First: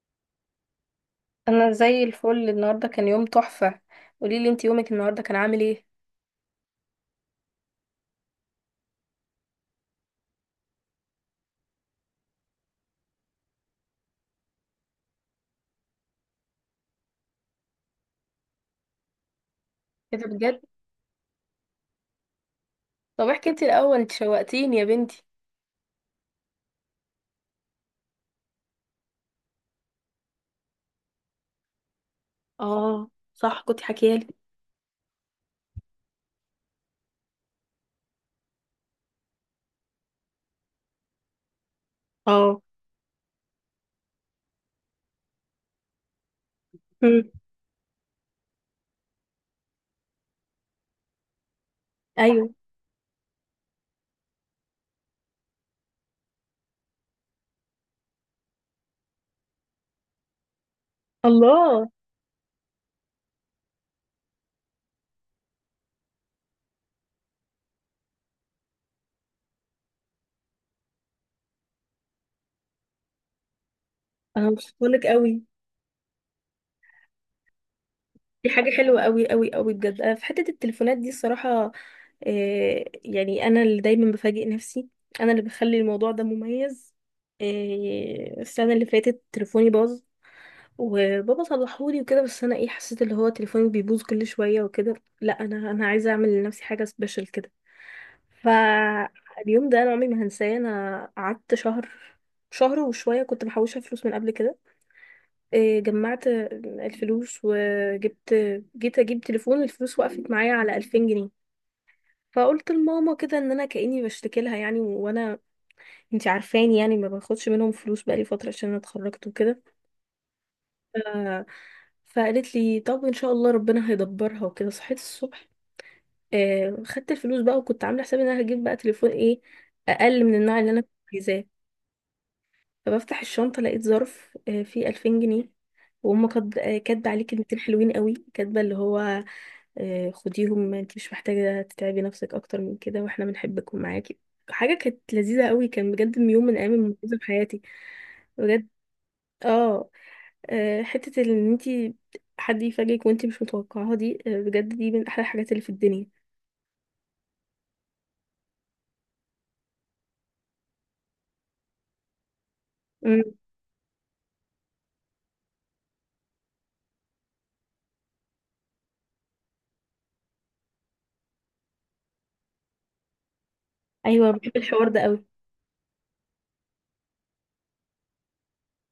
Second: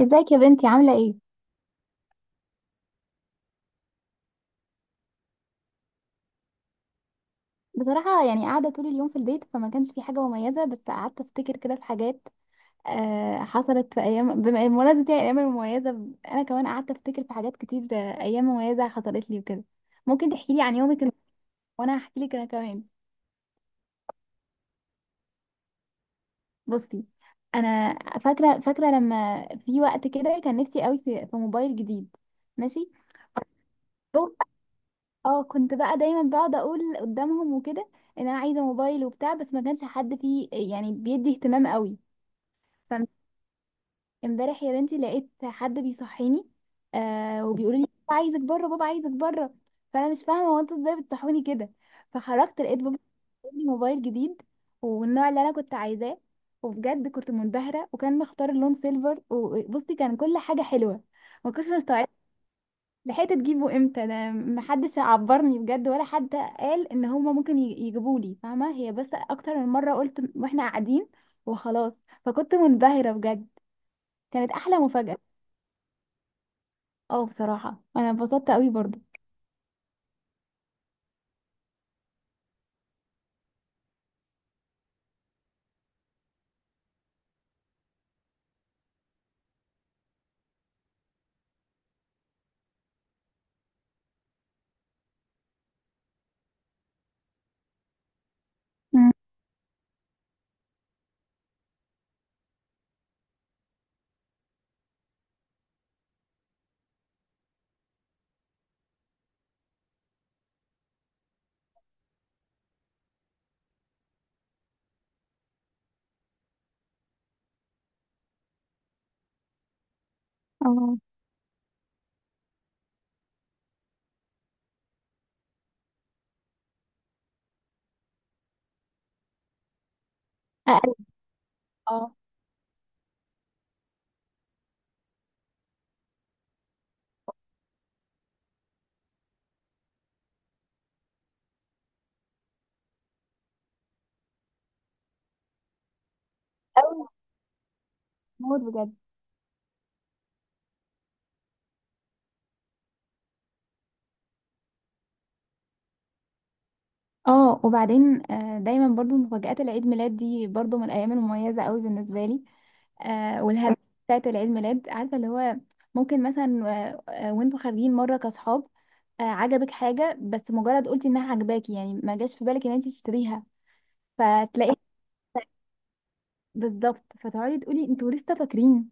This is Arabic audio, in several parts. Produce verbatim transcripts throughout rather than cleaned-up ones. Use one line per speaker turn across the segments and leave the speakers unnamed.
ازيك يا بنتي عاملة ايه؟
انا زي الفل النهارده كان يوم تحفه. قولي لي انت يومك النهارده كان عامل ايه.
بصراحة يعني قاعدة طول اليوم في البيت فما كانش في حاجة مميزة، بس قعدت افتكر كده في حاجات. آه حصلت في ايام بما- بمناسبة يعني الايام المميزة ب- انا كمان قعدت افتكر في حاجات كتير. آه، ايام مميزة حصلت لي وكده.
ايه ده
ممكن تحكي لي
بجد؟
عن يومك ال- وانا هحكي لك انا كمان.
طب احكي انت الاول، انت شوقتيني يا بنتي.
بصي. انا فاكرة فاكرة لما في وقت كده كان نفسي قوي في في موبايل جديد. ماشي.
اه صح، كنت حكيالي.
بقول- اه، كنت بقى دايما بقعد اقول قدامهم وكده ان انا عايزة موبايل وبتاع، بس ما كانش حد فيه يعني بيدي اهتمام قوي.
اه.
فامبارح يا بنتي لقيت حد بيصحيني.
مم.
آه وبيقول لي بابا عايزك بره، بابا عايزك بره. فانا مش فاهمه هو انتوا ازاي بتصحوني كده.
ايوه.
فخرجت لقيت بابا جايب لي موبايل جديد، والنوع اللي انا كنت عايزاه، وبجد كنت منبهره وكان مختار اللون سيلفر، وبصي كان كل حاجه حلوه. ما كنتش
الله.
مستوعبه لحقت تجيبه امتى. ده محدش عبرني بجد، ولا حد قال ان هما ممكن يجيبوا لي، فاهمه هي؟ بس اكتر من مره قلت واحنا قاعدين. وخلاص. فكنت منبهره بجد.
انا
كانت احلى
مبسوطه لك
مفاجاه.
قوي.
اه، بصراحة انا
دي
اتبسطت
حاجه
قوي برضو.
حلوه قوي قوي قوي بجد، انا في حته التليفونات دي الصراحه، آه يعني انا اللي دايما بفاجئ نفسي، انا اللي بخلي الموضوع ده مميز. آه السنه اللي فاتت تليفوني باظ وبابا صلحولي وكده، بس انا ايه حسيت اللي هو تليفوني بيبوظ كل شويه وكده. لا، انا انا عايزه اعمل لنفسي حاجه سبيشال كده.
مم.
فاليوم ده انا عمري ما هنساه. انا قعدت شهر شهر وشويه كنت محوشه فلوس من قبل كده. إيه، جمعت الفلوس وجبت. جيت اجيب تليفون، الفلوس وقفت معايا على ألفين جنيه، فقلت لماما كده ان انا كاني بشتكي لها، يعني وانا انتي عارفاني يعني ما باخدش منهم فلوس بقالي فتره عشان أنا اتخرجت وكده.
اه.
ف- فقالت لي طب ان شاء الله ربنا هيدبرها وكده. صحيت الصبح، آه خدت الفلوس بقى، وكنت عامله حسابي ان انا هجيب بقى تليفون ايه اقل من النوع اللي انا كنت
أقل.
عايزاه.
اه.
فبفتح الشنطه لقيت ظرف آه فيه ألفين جنيه، وهم كاتب- آه، كاتبه عليه كلمتين حلوين قوي، كاتبه اللي هو آه، خديهم انت مش محتاجة تتعبي نفسك اكتر من كده، واحنا بنحبك ومعاكي. حاجة كانت لذيذة قوي، كان بجد من يوم من ايام
أوي.
المميزة في حياتي.
موت
بجد.
بجد.
اه. آه، حتة ان انتي حد يفاجئك وانتي مش متوقعاها دي، آه، بجد دي من احلى الحاجات اللي في الدنيا.
اه. وبعدين، آه، دايما برضو مفاجآت العيد ميلاد دي برضو من الايام المميزة قوي بالنسبة لي.
مم.
آه والهدايا بتاعت العيد ميلاد، عارفة اللي هو ممكن مثلا آه، آه، وانتوا خارجين مرة كاصحاب، آه عجبك حاجة، بس مجرد قلتي انها عجباكي يعني ما جاش في بالك ان انت تشتريها،
ايوه، بحب
فتلاقي
الحوار ده قوي.
بالظبط، فتقعدي تقولي انتوا لسه فاكرين.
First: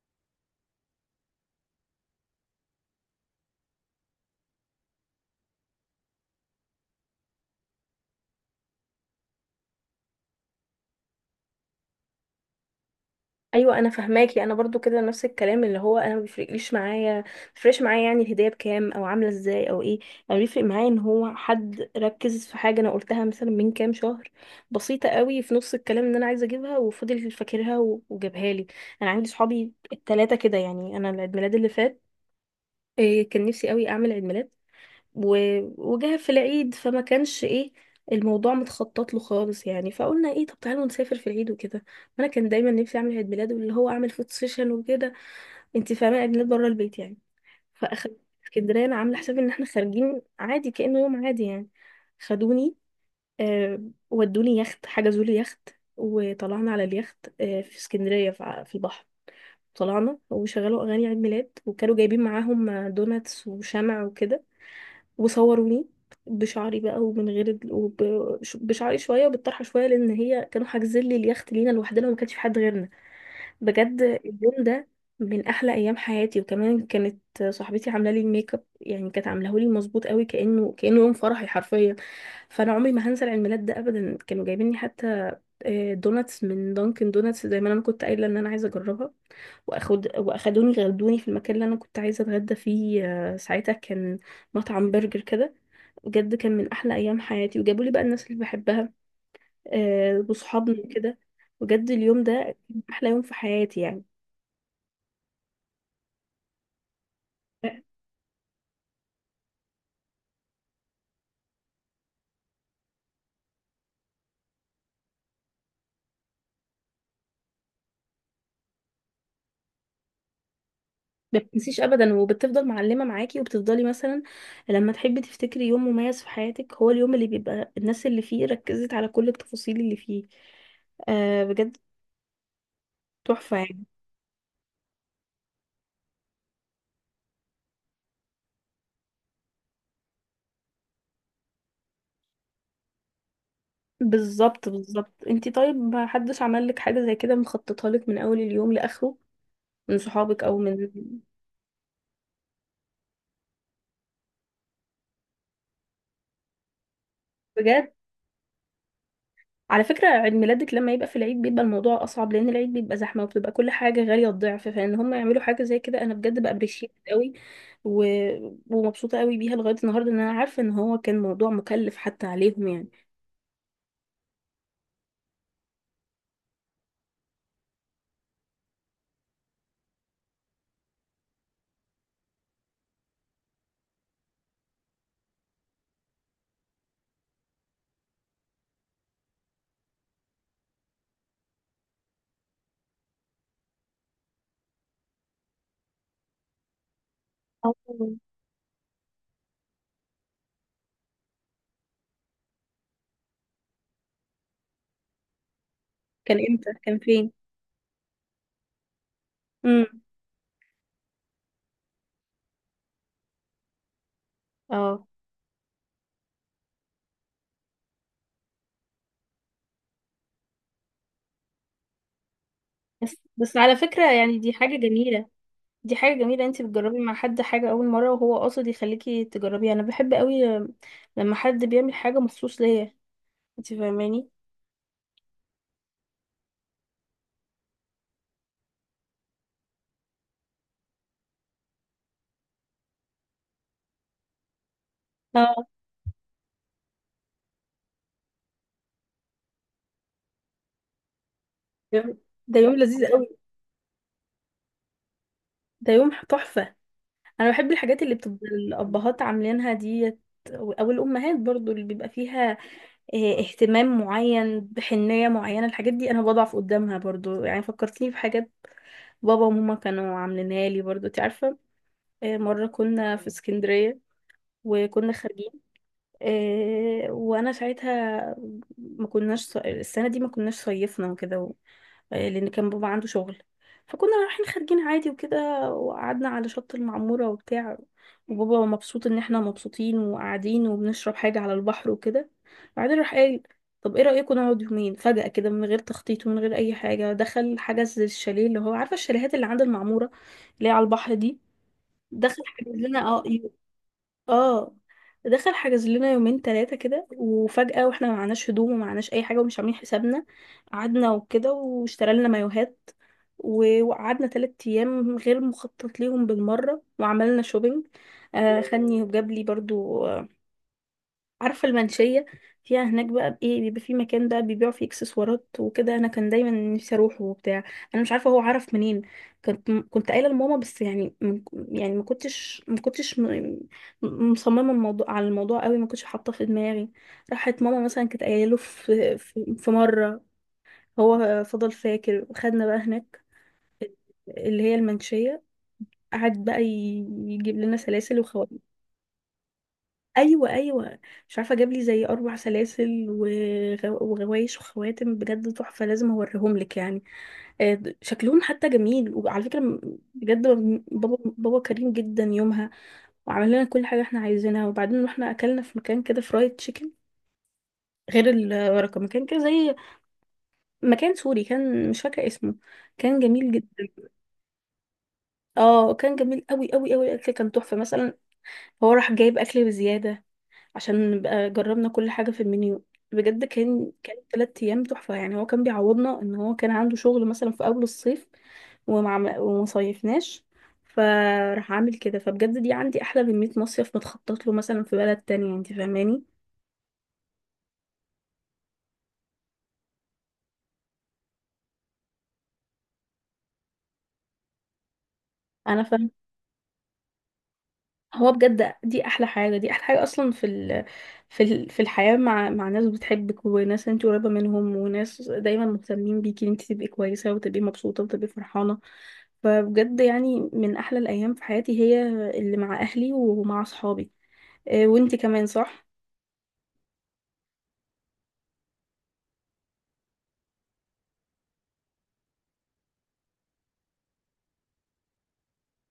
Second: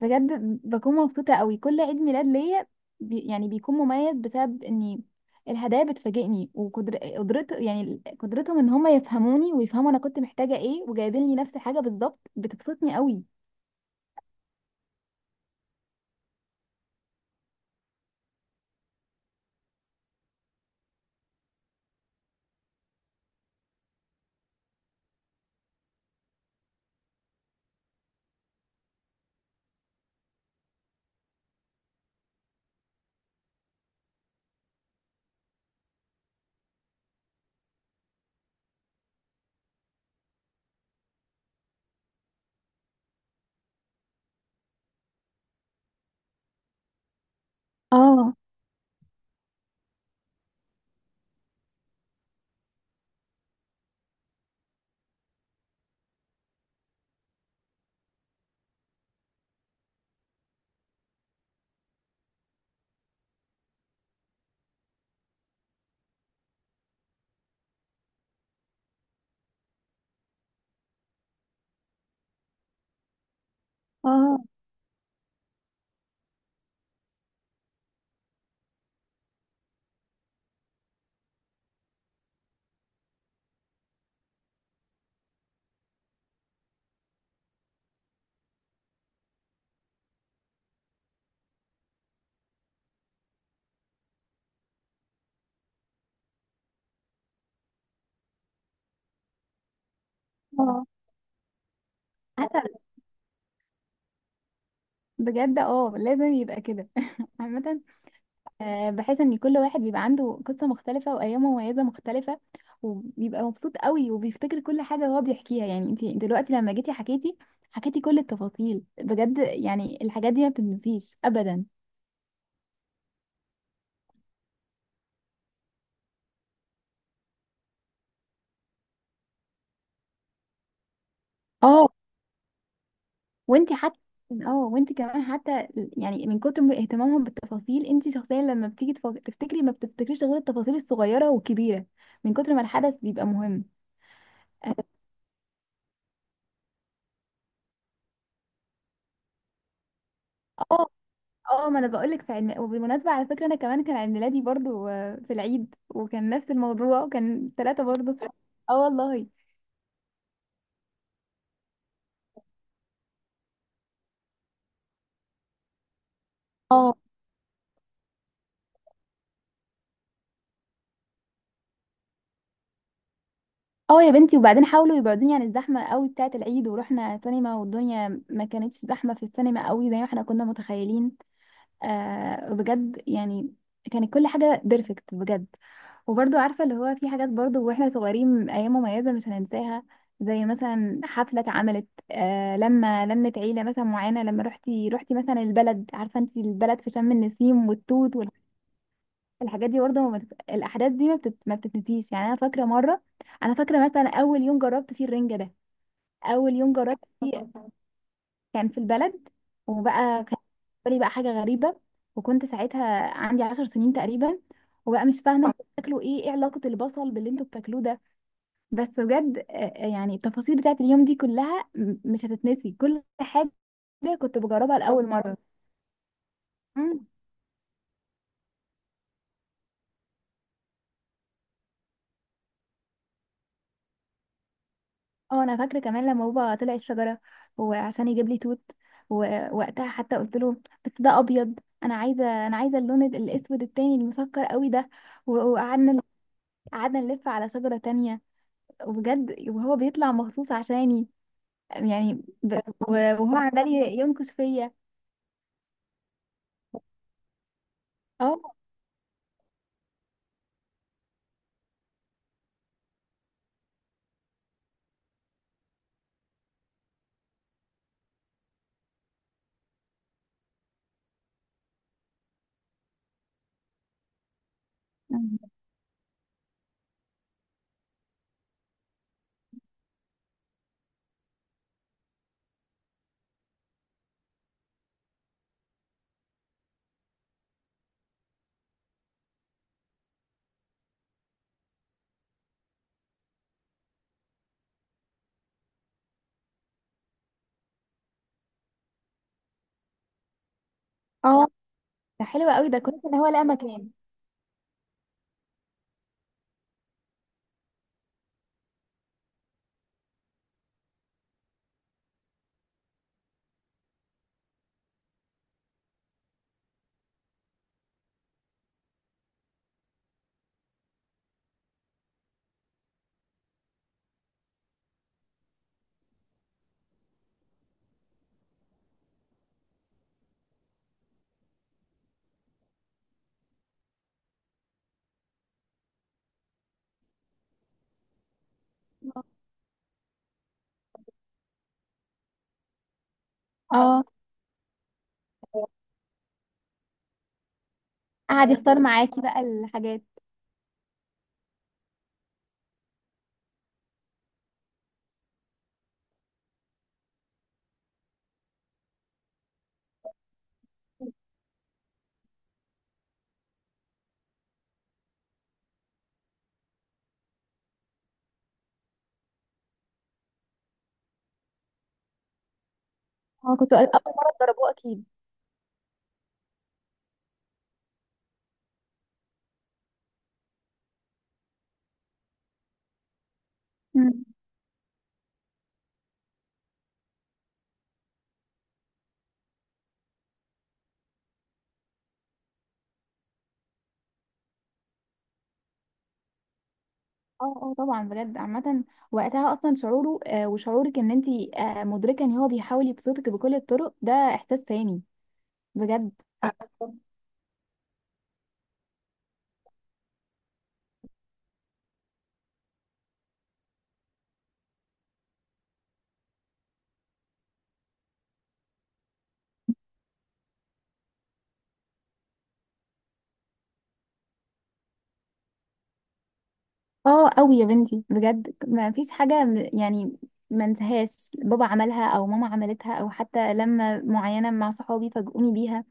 بجد بكون مبسوطة قوي كل عيد ميلاد ليا. بي يعني بيكون مميز بسبب اني الهدايا بتفاجئني وقدر قدرت يعني ال- قدرتهم ان هما يفهموني ويفهموا انا كنت محتاجة ايه، وجايبين لي نفس الحاجة بالظبط. بتبسطني قوي.
ايوه انا فهماكي، انا برضو كده نفس الكلام، اللي هو انا ما بيفرقليش معايا، ما بيفرقش معايا يعني الهديه بكام او عامله ازاي او ايه. انا بيفرق معايا ان هو حد ركز في حاجه انا قلتها مثلا من كام شهر، بسيطه قوي في نص الكلام، ان انا عايزه اجيبها وفضل فاكرها و- وجابها لي. انا عندي صحابي التلاتة كده. يعني انا العيد ميلاد اللي فات، إيه، كان نفسي قوي اعمل عيد ميلاد، و- وجه في العيد فما كانش ايه، الموضوع متخطط له خالص. يعني فقلنا ايه، طب تعالوا نسافر في العيد وكده. وانا كان دايما نفسي اعمل عيد ميلاد، واللي هو اعمل فوتو سيشن وكده، انت فاهمه، عيد ميلاد بره البيت يعني. فاخدت
اه.
اسكندريه، انا عامله حسابي ان احنا خارجين عادي، كانه يوم عادي يعني. خدوني، آه ودوني يخت، حجزوا لي يخت، وطلعنا على اليخت آه في اسكندريه في في البحر. طلعنا وشغلوا اغاني عيد ميلاد، وكانوا جايبين معاهم دوناتس وشمع وكده، وصوروني بشعري بقى ومن غير ال... وب... ش- بشعري شويه وبالطرحه شويه، لان هي كانوا حاجزين لي اليخت لينا لوحدنا وما كانش في حد غيرنا. بجد
اه.
اليوم ده من احلى ايام حياتي. وكمان كانت صاحبتي عامله لي الميك اب، يعني كانت عاملاه لي مظبوط قوي، كانه كانه يوم فرحي حرفيا. فانا عمري ما هنسى العيد ميلاد ده ابدا. كانوا جايبين لي حتى آه، دوناتس من دانكن دوناتس زي ما انا كنت قايله ان انا عايزه اجربها. واخد واخدوني، غدوني في المكان اللي انا كنت عايزه اتغدى فيه، آه، ساعتها كان مطعم برجر كده. بجد كان من احلى ايام حياتي، وجابوا لي بقى الناس اللي بحبها، آه وصحابنا
اه.
وكده. بجد اليوم ده
عسل.
كان احلى يوم في حياتي يعني.
بجد. اه، لازم يبقى كده عامة. آه، بحيث ان كل واحد بيبقى عنده قصة مختلفة وايام مميزة مختلفة، وبيبقى مبسوط قوي وبيفتكر كل حاجة هو بيحكيها. يعني انت دلوقتي لما جيتي حكيتي حكيتي كل التفاصيل. بجد يعني الحاجات دي ما بتنسيش
ما
ابدا.
بتنسيش ابدا، وبتفضل معلمه معاكي، وبتفضلي مثلا لما تحبي تفتكري يوم مميز في حياتك، هو اليوم اللي بيبقى الناس اللي فيه ركزت على كل التفاصيل اللي فيه. آه بجد
اه.
تحفه
وانت
يعني.
حتى. اه، وانت كمان حتى، يعني من كتر من اهتمامهم بالتفاصيل انت شخصيا لما بتيجي تف- تفتكري، ما بتفتكريش غير التفاصيل الصغيرة والكبيرة من كتر ما الحدث بيبقى مهم.
بالظبط بالظبط. انتي طيب ما حدش عمل لك حاجه زي كده مخططها لك من اول اليوم لاخره، من صحابك او
اه.
من؟
اه، ما انا بقولك في علم. وبالمناسبة على فكرة انا كمان كان عيد ميلادي برضو آه، في العيد، وكان نفس الموضوع، وكان ثلاثة
بجد.
برضو صح؟ اه والله.
على فكرة عيد ميلادك لما يبقى في العيد بيبقى الموضوع أصعب، لأن العيد بيبقى زحمة وبتبقى كل حاجة غالية الضعف، فإن هم يعملوا حاجة زي كده أنا بجد بأبريشيت
اه.
قوي و... ومبسوطة قوي بيها لغاية النهاردة، إن أنا عارفة إن هو كان موضوع مكلف حتى عليهم يعني.
اه يا بنتي، وبعدين حاولوا يبعدوني عن الزحمة قوي بتاعة العيد، ورحنا سينما والدنيا ما كانتش زحمة في السينما قوي زي ما احنا كنا متخيلين. آه بجد يعني كانت كل حاجة بيرفكت بجد. وبرضو عارفة اللي هو في حاجات برضو واحنا صغيرين أيام مميزة مش هننساها، زي مثلا حفلة اتعملت آه لما لمت عيلة مثلا معينة، لما روحتي روحتي مثلا البلد، عارفة انت البلد في شم النسيم
اه.
والتوت والحاجات دي برضو. ما بت... الأحداث دي ما, بتت... ما بتتنسيش. يعني أنا فاكرة مرة، أنا فاكرة مثلا أول يوم جربت فيه الرنجة ده،
كان
أول
إمتى؟
يوم
كان
جربت.
فين؟
كان في البلد.
امم.
وبقى كان بالنسبة لي بقى حاجة غريبة. وكنت ساعتها عندي عشر سنين تقريبا. وبقى
اه.
مش فاهمة انتوا بتاكلوا ايه، ايه علاقة البصل باللي انتوا بتاكلوه ده؟ بس بجد آه، آه، يعني التفاصيل بتاعت اليوم دي كلها م- مش هتتنسي كل
بس
حاجة
بس على فكرة يعني
كنت
دي حاجة
بجربها لأول
جميلة.
مرة.
دي حاجة جميلة، انت بتجربي
مم.
مع حد حاجة أول مرة، وهو قاصد يخليكي تجربيها. أنا بحب قوي لما حد بيعمل حاجة مخصوص ليا، انت فاهماني.
اه، انا فاكرة كمان لما بابا طلع الشجرة وعشان يجيب لي توت، ووقتها حتى قلت له بس ده ابيض، انا عايزة انا عايزة اللون ال- الاسود التاني المسكر قوي ده. و-
اه.
وقعدنا، قعدنا نلف على شجرة تانية، وبجد وهو بيطلع مخصوص عشاني،
ده يوم.
يعني. ب...
ده يوم
و-
لذيذ قوي.
وهو عمال ي- ينكش فيا.
ده يوم تحفة. انا بحب الحاجات اللي
اه.
بتبقى الابهات عاملينها ديت، او الامهات برضو، اللي بيبقى فيها اه، اهتمام معين بحنية معينة. الحاجات دي انا بضعف قدامها برضو يعني. فكرتني في حاجات بابا وماما كانوا عاملينها لي برضو، انت عارفة. اه، مرة كنا في اسكندرية، وكنا خارجين، إيه، وانا ساعتها ما كناش ص- السنه دي ما كناش صيفنا وكده و- إيه، لان كان بابا عنده شغل، فكنا رايحين خارجين عادي وكده. وقعدنا على شط المعموره وبتاع، وبابا مبسوط ان احنا مبسوطين وقاعدين وبنشرب حاجه على البحر وكده. بعدين راح قال طب ايه رايكم نقعد يومين فجاه كده من غير تخطيط ومن غير اي حاجه. دخل حجز الشاليه، اللي هو عارفه الشاليهات اللي عند المعموره اللي هي على البحر دي.
اه، ده
دخل
حلو قوي،
حجز
ده
لنا.
كويس ان
اه.
هو لقى مكان.
اه دخل حجز لنا يومين ثلاثة كده وفجأة، واحنا ما معناش هدوم وما معناش أي حاجة ومش عاملين حسابنا. قعدنا وكده واشترى لنا مايوهات، و- وقعدنا تلات أيام غير مخطط ليهم بالمرة، وعملنا شوبينج. آه خدني وجاب لي برضو، عارفة المنشية، فيها هناك بقى ايه بيبقى في مكان بقى بيبيعوا فيه اكسسوارات وكده، انا كان دايما نفسي اروحه وبتاع. انا مش عارفة هو عرف منين، كنت كنت قايلة لماما بس يعني من- يعني ما كنتش ما كنتش م- م- مصممة الموضوع على الموضوع قوي، ما كنتش حاطاه في دماغي. راحت ماما مثلا كانت قايله له في في في مرة، هو فضل فاكر وخدنا بقى هناك،
اه،
اللي هي المنشية. قعد بقى ي- يجيب لنا سلاسل.
قعد يختار معاكي بقى الحاجات.
ايوه، ايوه. مش عارفه جاب لي زي اربع سلاسل وغو- وغوايش وخواتم، بجد تحفه، لازم اوريهم لك يعني. آه، شكلهم حتى جميل، وعلى فكره م- بجد، بابا بابا كريم جدا يومها، وعمل لنا كل حاجه احنا عايزينها. وبعدين رحنا اكلنا في مكان كده فرايد تشيكن، غير الورقه، مكان كده زي مكان سوري، كان مش فاكره اسمه، كان جميل
اه، كنت اول
جدا.
مره اتضربوه اكيد.
اه. كان جميل قوي قوي قوي، الاكل كان تحفه. مثلا هو راح جايب اكل بزياده عشان نبقى جربنا كل حاجة في المنيو. بجد كان كان
مم.
تلات أيام تحفة يعني. هو كان بيعوضنا إن هو كان عنده شغل مثلا في أول الصيف، ومع ومصيفناش، فراح عامل كده. فبجد دي عندي أحلى من مية مصيف متخطط له مثلا في بلد تانية، انت فاهماني.
اه. اه طبعا بجد عامة. وقتها اصلا شعوره آه وشعورك ان انت آه مدركة ان هو بيحاول يبسطك بكل الطرق ده احساس تاني.
أنا فاهمة.
بجد.
هو بجد دي احلى حاجه، دي احلى حاجه اصلا في ال... في ال... في الحياه، مع مع ناس بتحبك وناس انت قريبه منهم، وناس دايما مهتمين بيكي ان انت تبقي كويسه وتبقي مبسوطه وتبقي فرحانه. فبجد يعني من احلى الايام في حياتي هي اللي مع اهلي ومع اصحابي. آه، وانت كمان صح.
اه قوي يا بنتي بجد، ما فيش حاجة م- يعني ما انساهاش بابا عملها او ماما عملتها، او حتى لما معينة مع صحابي فاجئوني بيها.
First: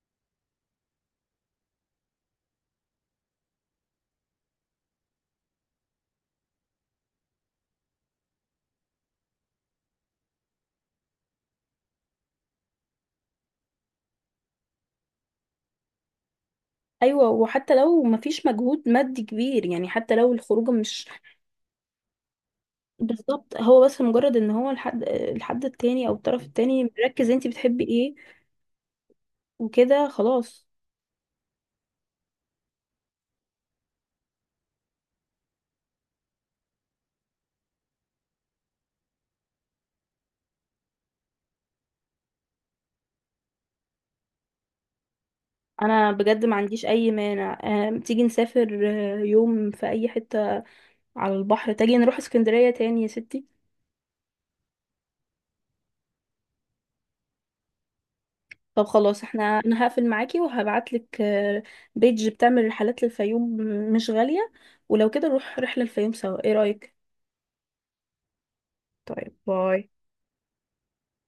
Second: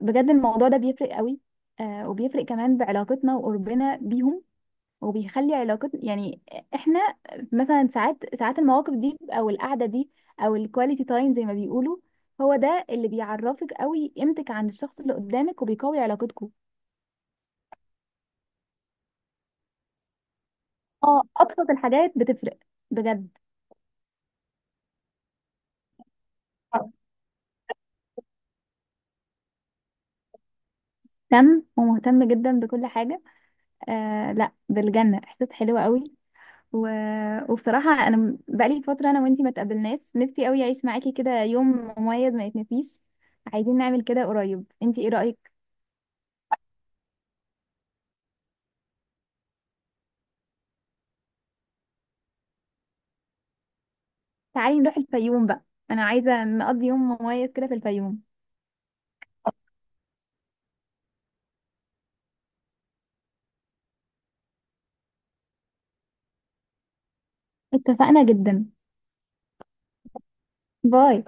بجد الموضوع ده بيفرق قوي. آه وبيفرق كمان بعلاقتنا وقربنا بيهم، وبيخلي علاقتنا يعني احنا مثلا ساعات ساعات المواقف دي او القعده دي، او الكواليتي تايم زي ما بيقولوا، هو ده اللي بيعرفك قوي قيمتك عند الشخص اللي قدامك، وبيقوي علاقتكم.
ايوه، وحتى لو مفيش مجهود مادي كبير، يعني حتى لو الخروجه مش،
اه، ابسط الحاجات بتفرق بجد.
بالظبط، هو بس مجرد ان هو الحد الحد التاني او الطرف التاني
آه.
مركز انت بتحبي ايه، وكده خلاص.
مهتم ومهتم جدا بكل حاجه. آه، لا، بالجنه، احساس حلو قوي. و... وبصراحه انا م- بقالي فتره انا وانتي ما تقابلناش، نفسي قوي اعيش معاكي كده يوم مميز ما يتنسيش. عايزين نعمل كده قريب، انتي ايه رايك؟
انا بجد ما عنديش اي مانع. آم، تيجي نسافر، آه، يوم في اي حتة على البحر، تيجي نروح اسكندرية تاني يا ستي.
تعالي نروح الفيوم بقى، انا عايزة نقضي يوم مميز كده في الفيوم.
طب خلاص، احنا انا هقفل معاكي وهبعتلك، آه، بيج بتعمل رحلات للفيوم مش غالية، ولو كده نروح رحلة الفيوم سوا، ايه رأيك؟
اتفقنا جدا.
طيب، باي.
باي.